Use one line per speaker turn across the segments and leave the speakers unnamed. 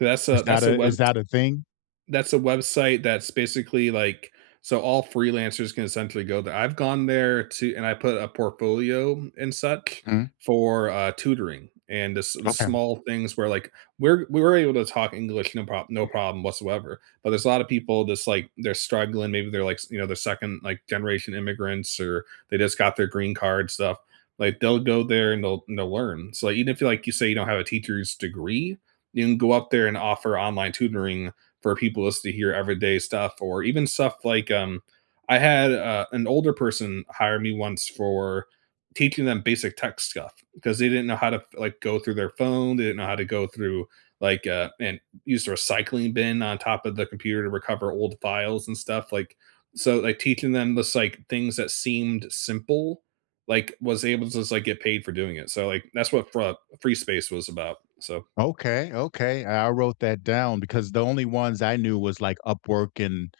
That's
Is
a
that
that's a
a is
webs
that a thing?
that's a website that's basically, like so all freelancers can essentially go ther I've gone there to and I put a portfolio and such
Mm.
for, uh, tutoring. And the s the
Okay.
small things were, like, were we were able to talk English no prob no problem whatsoever. But there's a lotta people that's, like they're struggling, maybe they're, like, s you know, they're 2nd, like, generation immigrants or they just got their green card stuff. Like, they'll go there and they'll and they'll learn. So, like, even if you, like, you say you don't have a teacher's degree, you can go up there and offer online tutoring for people as to hear everyday stuff or even stuff like, um I had, uh, an older person hire me once for teaching them basic tech stuff, 'cause they didn't know how to f like, go through their phone, they didn't know how to go through, like, uh and use the recycling bin on top of the computer to recover old files and stuff, like so, like, teaching them this, like, things that seemed simple, like, was able to just like get paid for doing it so, like, that's what Fra Freespace was about, so
Okay, okay, I wrote that down because the only ones I knew was like Upwork and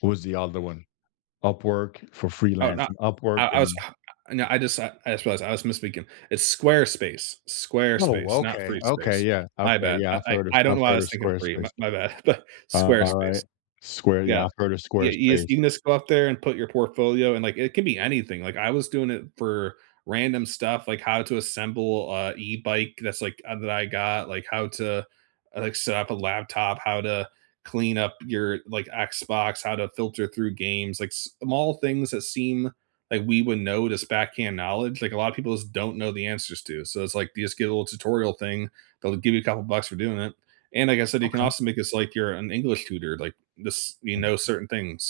what was the other one? Upwork for
Oh, no
freelancing Upwork
I I was
and
uh, no, I just I just realized I was misspeaking. It's Squarespace.
Oh,
Squarespace, not
okay. Okay,
Freespace.
yeah.
My
Okay,
bad.
yeah.
I
I've
I
heard of
I don't
I've
know why I
heard of
was thinking free, m
Squarespace.
my bad, but,
Alright.
Squarespace.
Square yeah,
Yeah.
I've heard of
Yeah, you just
Squarespace.
you can just go up there and put your portfolio and, like, it could be anything, like, I was doing it for random stuff, like how to assemble, uh, e-bike that's like uh, that I got, like, how to, like, s set up a laptop, how to clean up your, like, Xbox, how to filter through games, like, small things that seem like we would know it as "backhand knowledge," like, a lotta people just don't know the answers to, so it's like, you just get a little tutorial thing. They'll give you a couple bucks for doing it. And like I said, you can
Okay.
also make this like you're an English tutor, like, this you know certain things.